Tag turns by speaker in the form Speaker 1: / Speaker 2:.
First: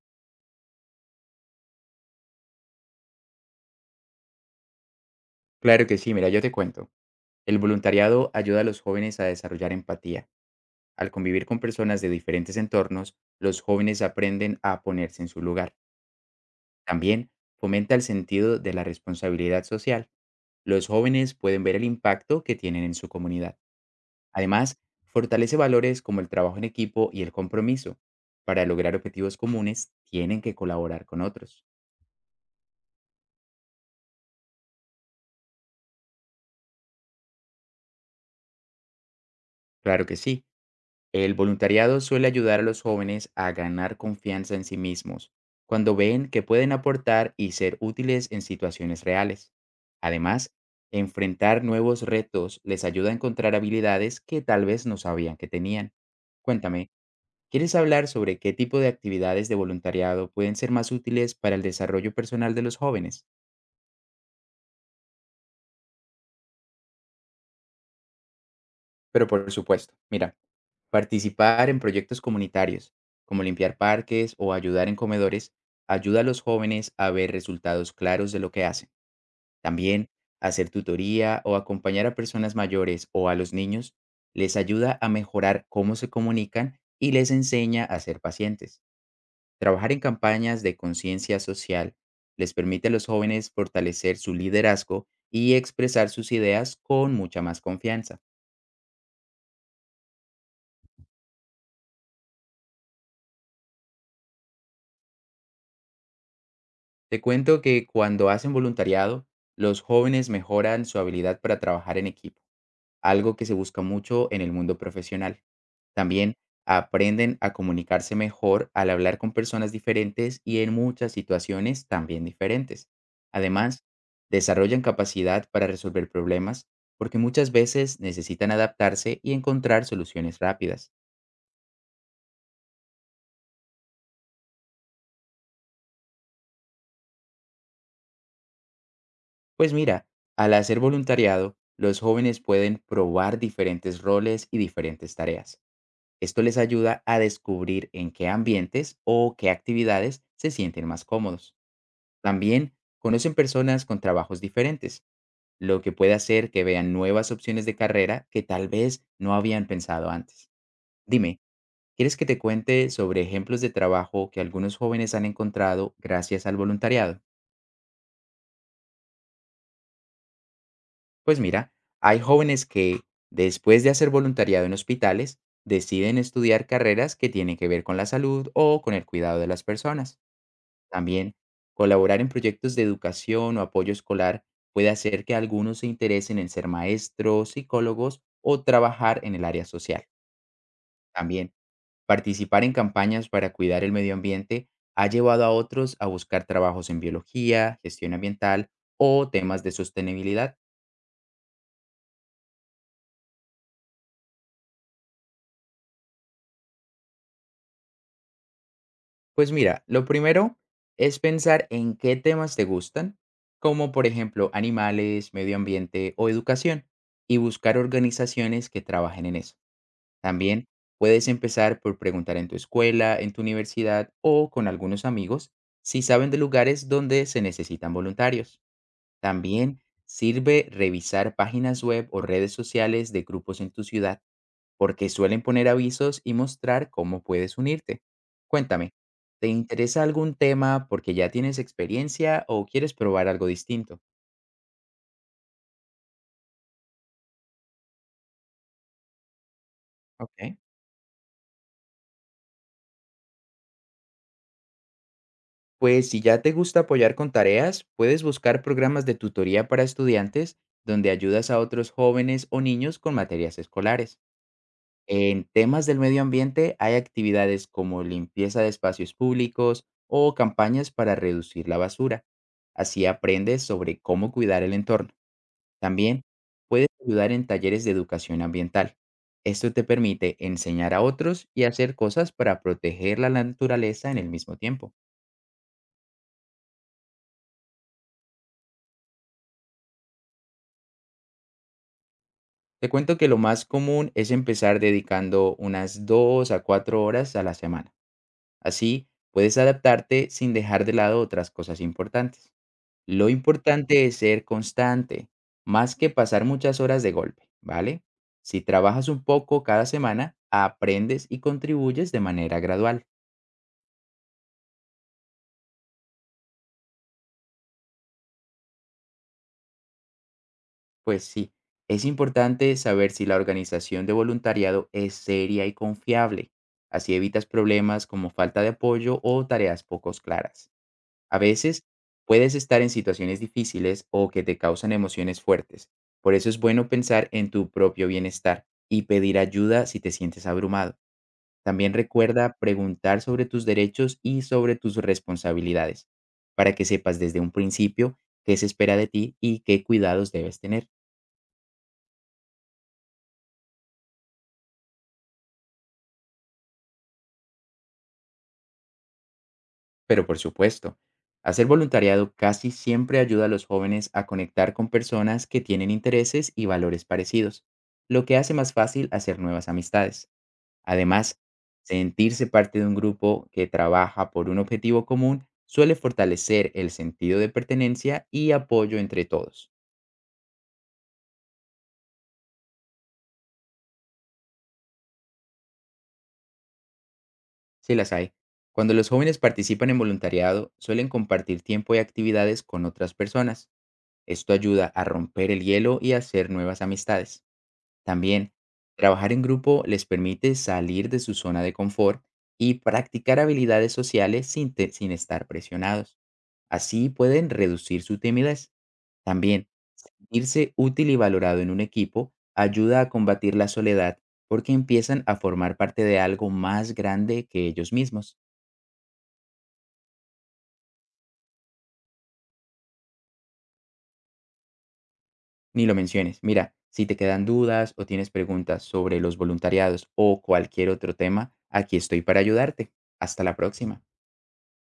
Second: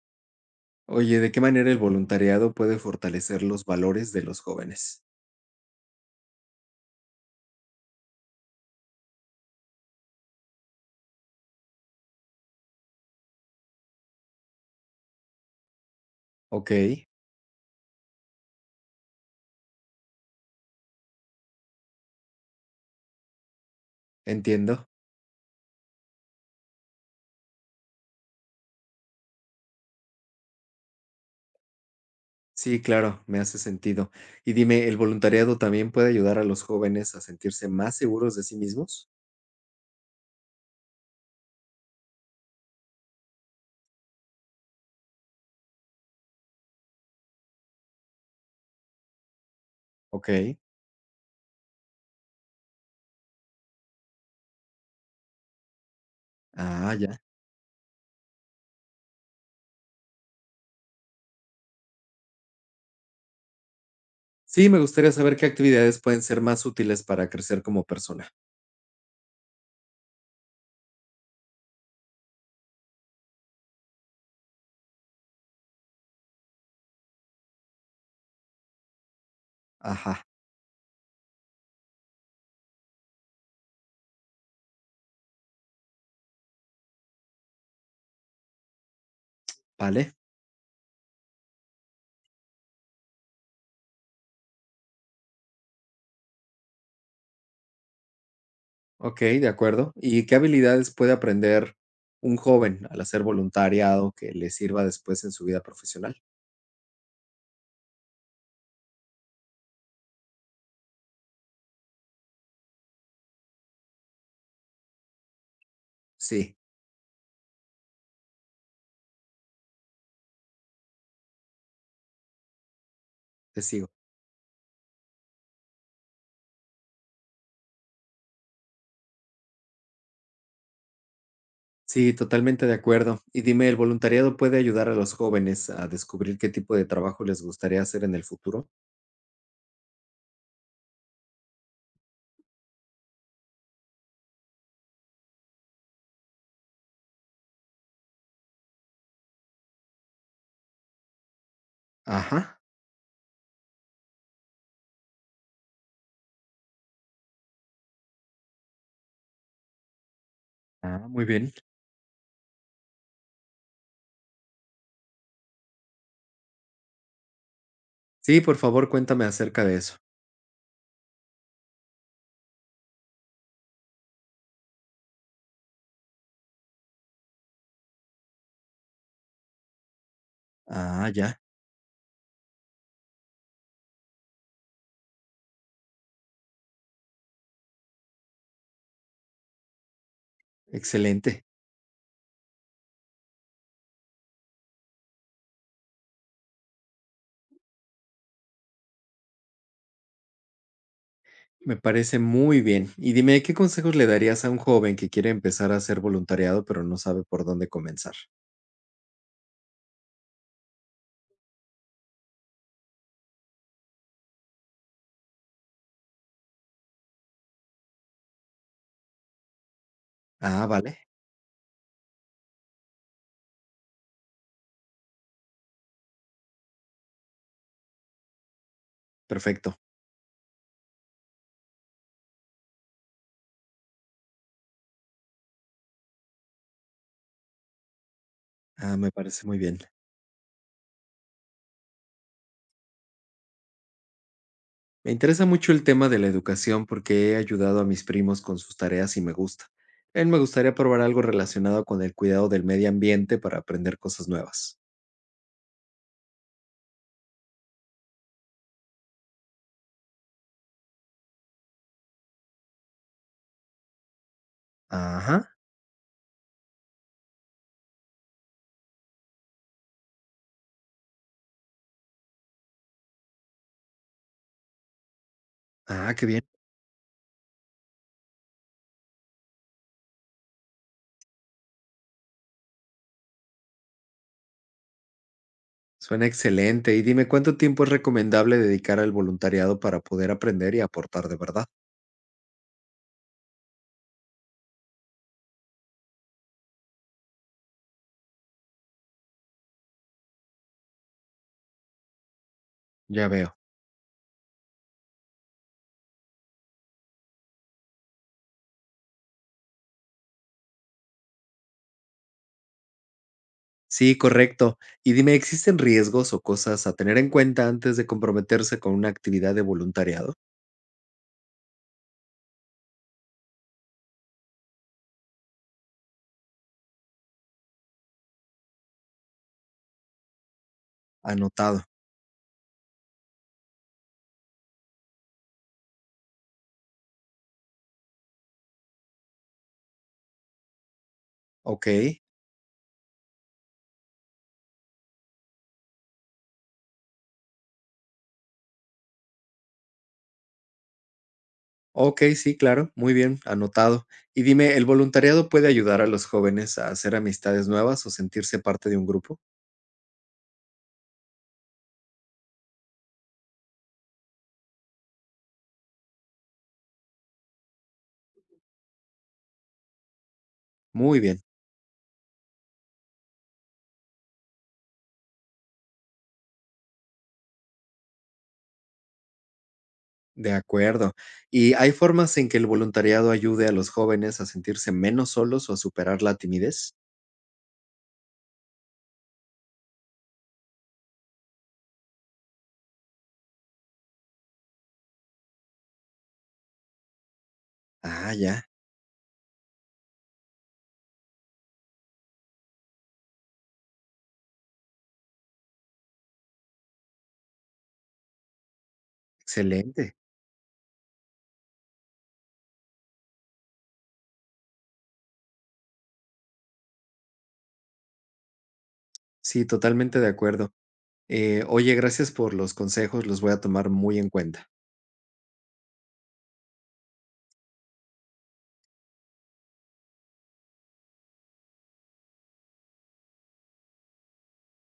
Speaker 1: Oye, ¿de qué manera el voluntariado puede fortalecer los valores de los jóvenes?
Speaker 2: Claro que sí, mira, yo te cuento. El voluntariado ayuda a los jóvenes a desarrollar empatía. Al convivir con personas de diferentes entornos, los jóvenes aprenden a ponerse en su lugar.
Speaker 1: Ok,
Speaker 2: También fomenta el sentido de la responsabilidad social. Los jóvenes pueden ver el impacto que tienen en su comunidad. Además,
Speaker 1: entiendo.
Speaker 2: fortalece valores como el trabajo en equipo y el compromiso. Para lograr objetivos comunes, tienen que colaborar con otros.
Speaker 1: Sí, claro, me hace sentido. Y dime, ¿el voluntariado también puede ayudar a los jóvenes a sentirse más seguros de sí mismos?
Speaker 2: Claro que sí. El voluntariado suele ayudar a los jóvenes a ganar confianza en sí mismos, cuando ven que pueden aportar y ser útiles en situaciones reales.
Speaker 1: Ok.
Speaker 2: Además, enfrentar nuevos retos les ayuda a encontrar habilidades que tal vez no sabían que tenían. Cuéntame,
Speaker 1: Ah, ya.
Speaker 2: ¿quieres hablar sobre qué tipo de actividades de voluntariado pueden ser más útiles para el desarrollo personal de los jóvenes?
Speaker 1: Sí, me gustaría saber qué actividades pueden ser más útiles para crecer como persona.
Speaker 2: Pero por supuesto, mira. Participar en proyectos comunitarios, como limpiar parques o ayudar en comedores, ayuda a los jóvenes a ver resultados claros de lo que hacen. También,
Speaker 1: Ajá,
Speaker 2: hacer tutoría o acompañar a personas mayores o a los niños les ayuda a mejorar cómo se comunican y les enseña a ser pacientes. Trabajar en
Speaker 1: vale.
Speaker 2: campañas de conciencia social les permite a los jóvenes fortalecer su liderazgo y expresar sus ideas con mucha más confianza.
Speaker 1: Ok, de acuerdo. ¿Y qué habilidades puede aprender un joven al hacer voluntariado que le sirva después en su vida profesional?
Speaker 2: Te cuento que cuando hacen voluntariado, los jóvenes mejoran su habilidad para trabajar en equipo, algo que se busca mucho en el mundo profesional. También
Speaker 1: Sí,
Speaker 2: aprenden a comunicarse mejor al hablar con personas diferentes y en muchas situaciones también diferentes.
Speaker 1: te
Speaker 2: Además,
Speaker 1: sigo.
Speaker 2: desarrollan capacidad para resolver problemas porque muchas veces necesitan adaptarse y encontrar soluciones rápidas.
Speaker 1: Sí, totalmente de acuerdo. Y dime, ¿el voluntariado puede ayudar a los jóvenes a descubrir qué tipo de trabajo les gustaría hacer en el futuro?
Speaker 2: Pues mira, al hacer voluntariado, los jóvenes pueden probar diferentes roles y diferentes tareas. Esto les ayuda a descubrir en qué ambientes o qué actividades se sienten más cómodos.
Speaker 1: Ajá.
Speaker 2: También conocen personas con trabajos diferentes, lo que puede hacer que vean nuevas opciones de carrera que tal vez no habían pensado antes.
Speaker 1: Ah, muy
Speaker 2: Dime,
Speaker 1: bien.
Speaker 2: ¿quieres que te cuente sobre ejemplos de trabajo que algunos jóvenes han encontrado gracias al voluntariado?
Speaker 1: Sí, por favor, cuéntame acerca de eso.
Speaker 2: Pues mira, hay jóvenes que, después de hacer voluntariado en hospitales, deciden estudiar carreras que tienen que ver con la salud o con el cuidado de las personas.
Speaker 1: Ah,
Speaker 2: También,
Speaker 1: ya.
Speaker 2: colaborar en proyectos de educación o apoyo escolar puede hacer que algunos se interesen en ser maestros, psicólogos o trabajar en el área social.
Speaker 1: Excelente.
Speaker 2: También, participar en campañas para cuidar el medio ambiente ha llevado a otros a buscar trabajos en biología, gestión ambiental o temas de sostenibilidad.
Speaker 1: Me parece muy bien. Y dime, ¿qué consejos le darías a un joven que quiere empezar a hacer voluntariado pero no sabe por dónde comenzar?
Speaker 2: Pues mira, lo primero es pensar en qué temas te gustan, como por ejemplo animales, medio ambiente o educación, y buscar organizaciones que trabajen en eso. También
Speaker 1: Ah, vale.
Speaker 2: puedes empezar por preguntar en tu escuela, en tu universidad o con algunos amigos si saben de lugares donde se necesitan voluntarios.
Speaker 1: Perfecto.
Speaker 2: También sirve revisar páginas web o redes sociales de grupos en tu ciudad porque suelen poner avisos y mostrar cómo puedes unirte. Cuéntame,
Speaker 1: Ah, me
Speaker 2: ¿te
Speaker 1: parece muy bien.
Speaker 2: interesa algún tema porque ya tienes experiencia o quieres probar algo distinto?
Speaker 1: Me interesa mucho el tema de la educación porque he ayudado a mis primos con sus tareas y me gusta. También me
Speaker 2: Ok.
Speaker 1: gustaría probar algo relacionado con el cuidado del medio ambiente para aprender cosas nuevas.
Speaker 2: Pues si ya te gusta apoyar con tareas, puedes buscar programas de tutoría para estudiantes donde ayudas a otros jóvenes o niños con materias escolares. En
Speaker 1: Ajá.
Speaker 2: temas del medio ambiente hay actividades como limpieza de espacios públicos o campañas para reducir la basura. Así aprendes sobre cómo cuidar el entorno.
Speaker 1: Ah,
Speaker 2: También
Speaker 1: qué bien.
Speaker 2: puedes ayudar en talleres de educación ambiental. Esto te permite enseñar a otros y hacer cosas para proteger la naturaleza en el mismo tiempo.
Speaker 1: Suena excelente. Y dime, ¿cuánto tiempo es recomendable dedicar al voluntariado para poder aprender y aportar de verdad?
Speaker 2: Te cuento que lo más común es empezar dedicando unas 2 a 4 horas a la semana. Así puedes adaptarte sin dejar de lado otras cosas importantes.
Speaker 1: Ya
Speaker 2: Lo
Speaker 1: veo.
Speaker 2: importante es ser constante, más que pasar muchas horas de golpe, ¿vale? Si trabajas un poco cada semana, aprendes y contribuyes de manera gradual.
Speaker 1: Sí, correcto. Y dime, ¿existen riesgos o cosas a tener en cuenta antes de comprometerse con una actividad de voluntariado?
Speaker 2: Pues sí, es importante saber si la organización de voluntariado es seria y confiable. Así evitas problemas como falta de apoyo o tareas poco claras. A
Speaker 1: Anotado.
Speaker 2: veces puedes estar en situaciones difíciles o que te causan emociones fuertes. Por eso es bueno pensar en tu propio bienestar y pedir ayuda si te sientes abrumado.
Speaker 1: Ok.
Speaker 2: También recuerda preguntar sobre tus derechos y sobre tus responsabilidades, para que sepas desde un principio qué se espera de ti y qué cuidados debes tener.
Speaker 1: Ok, sí, claro, muy bien, anotado. Y dime, ¿el voluntariado puede ayudar a los jóvenes a hacer amistades nuevas o sentirse parte de un grupo?
Speaker 2: Pero por supuesto, hacer voluntariado casi siempre ayuda a los jóvenes a conectar con personas que tienen intereses y valores parecidos, lo que hace más fácil hacer nuevas amistades.
Speaker 1: Muy
Speaker 2: Además,
Speaker 1: bien,
Speaker 2: sentirse parte de un grupo que trabaja por un objetivo común suele fortalecer el sentido de pertenencia y apoyo entre todos.
Speaker 1: de acuerdo. ¿Y hay formas en que el voluntariado ayude a los jóvenes a sentirse menos solos o a superar la timidez?
Speaker 2: Si las hay. Cuando los jóvenes participan en voluntariado, suelen compartir tiempo y actividades con otras personas. Esto ayuda a romper el hielo y a hacer nuevas amistades.
Speaker 1: Ah,
Speaker 2: También,
Speaker 1: ya,
Speaker 2: trabajar en grupo les permite salir de su zona de confort y practicar habilidades sociales sin estar presionados. Así pueden reducir su timidez. También,
Speaker 1: excelente.
Speaker 2: sentirse útil y valorado en un equipo ayuda a combatir la soledad porque empiezan a formar parte de algo más grande que ellos mismos.
Speaker 1: Sí, totalmente de acuerdo. Oye, gracias por los consejos, los voy a tomar muy en cuenta.
Speaker 2: Ni lo menciones. Mira, si te quedan dudas o tienes preguntas sobre los voluntariados o cualquier otro tema, aquí estoy para ayudarte. Hasta la próxima.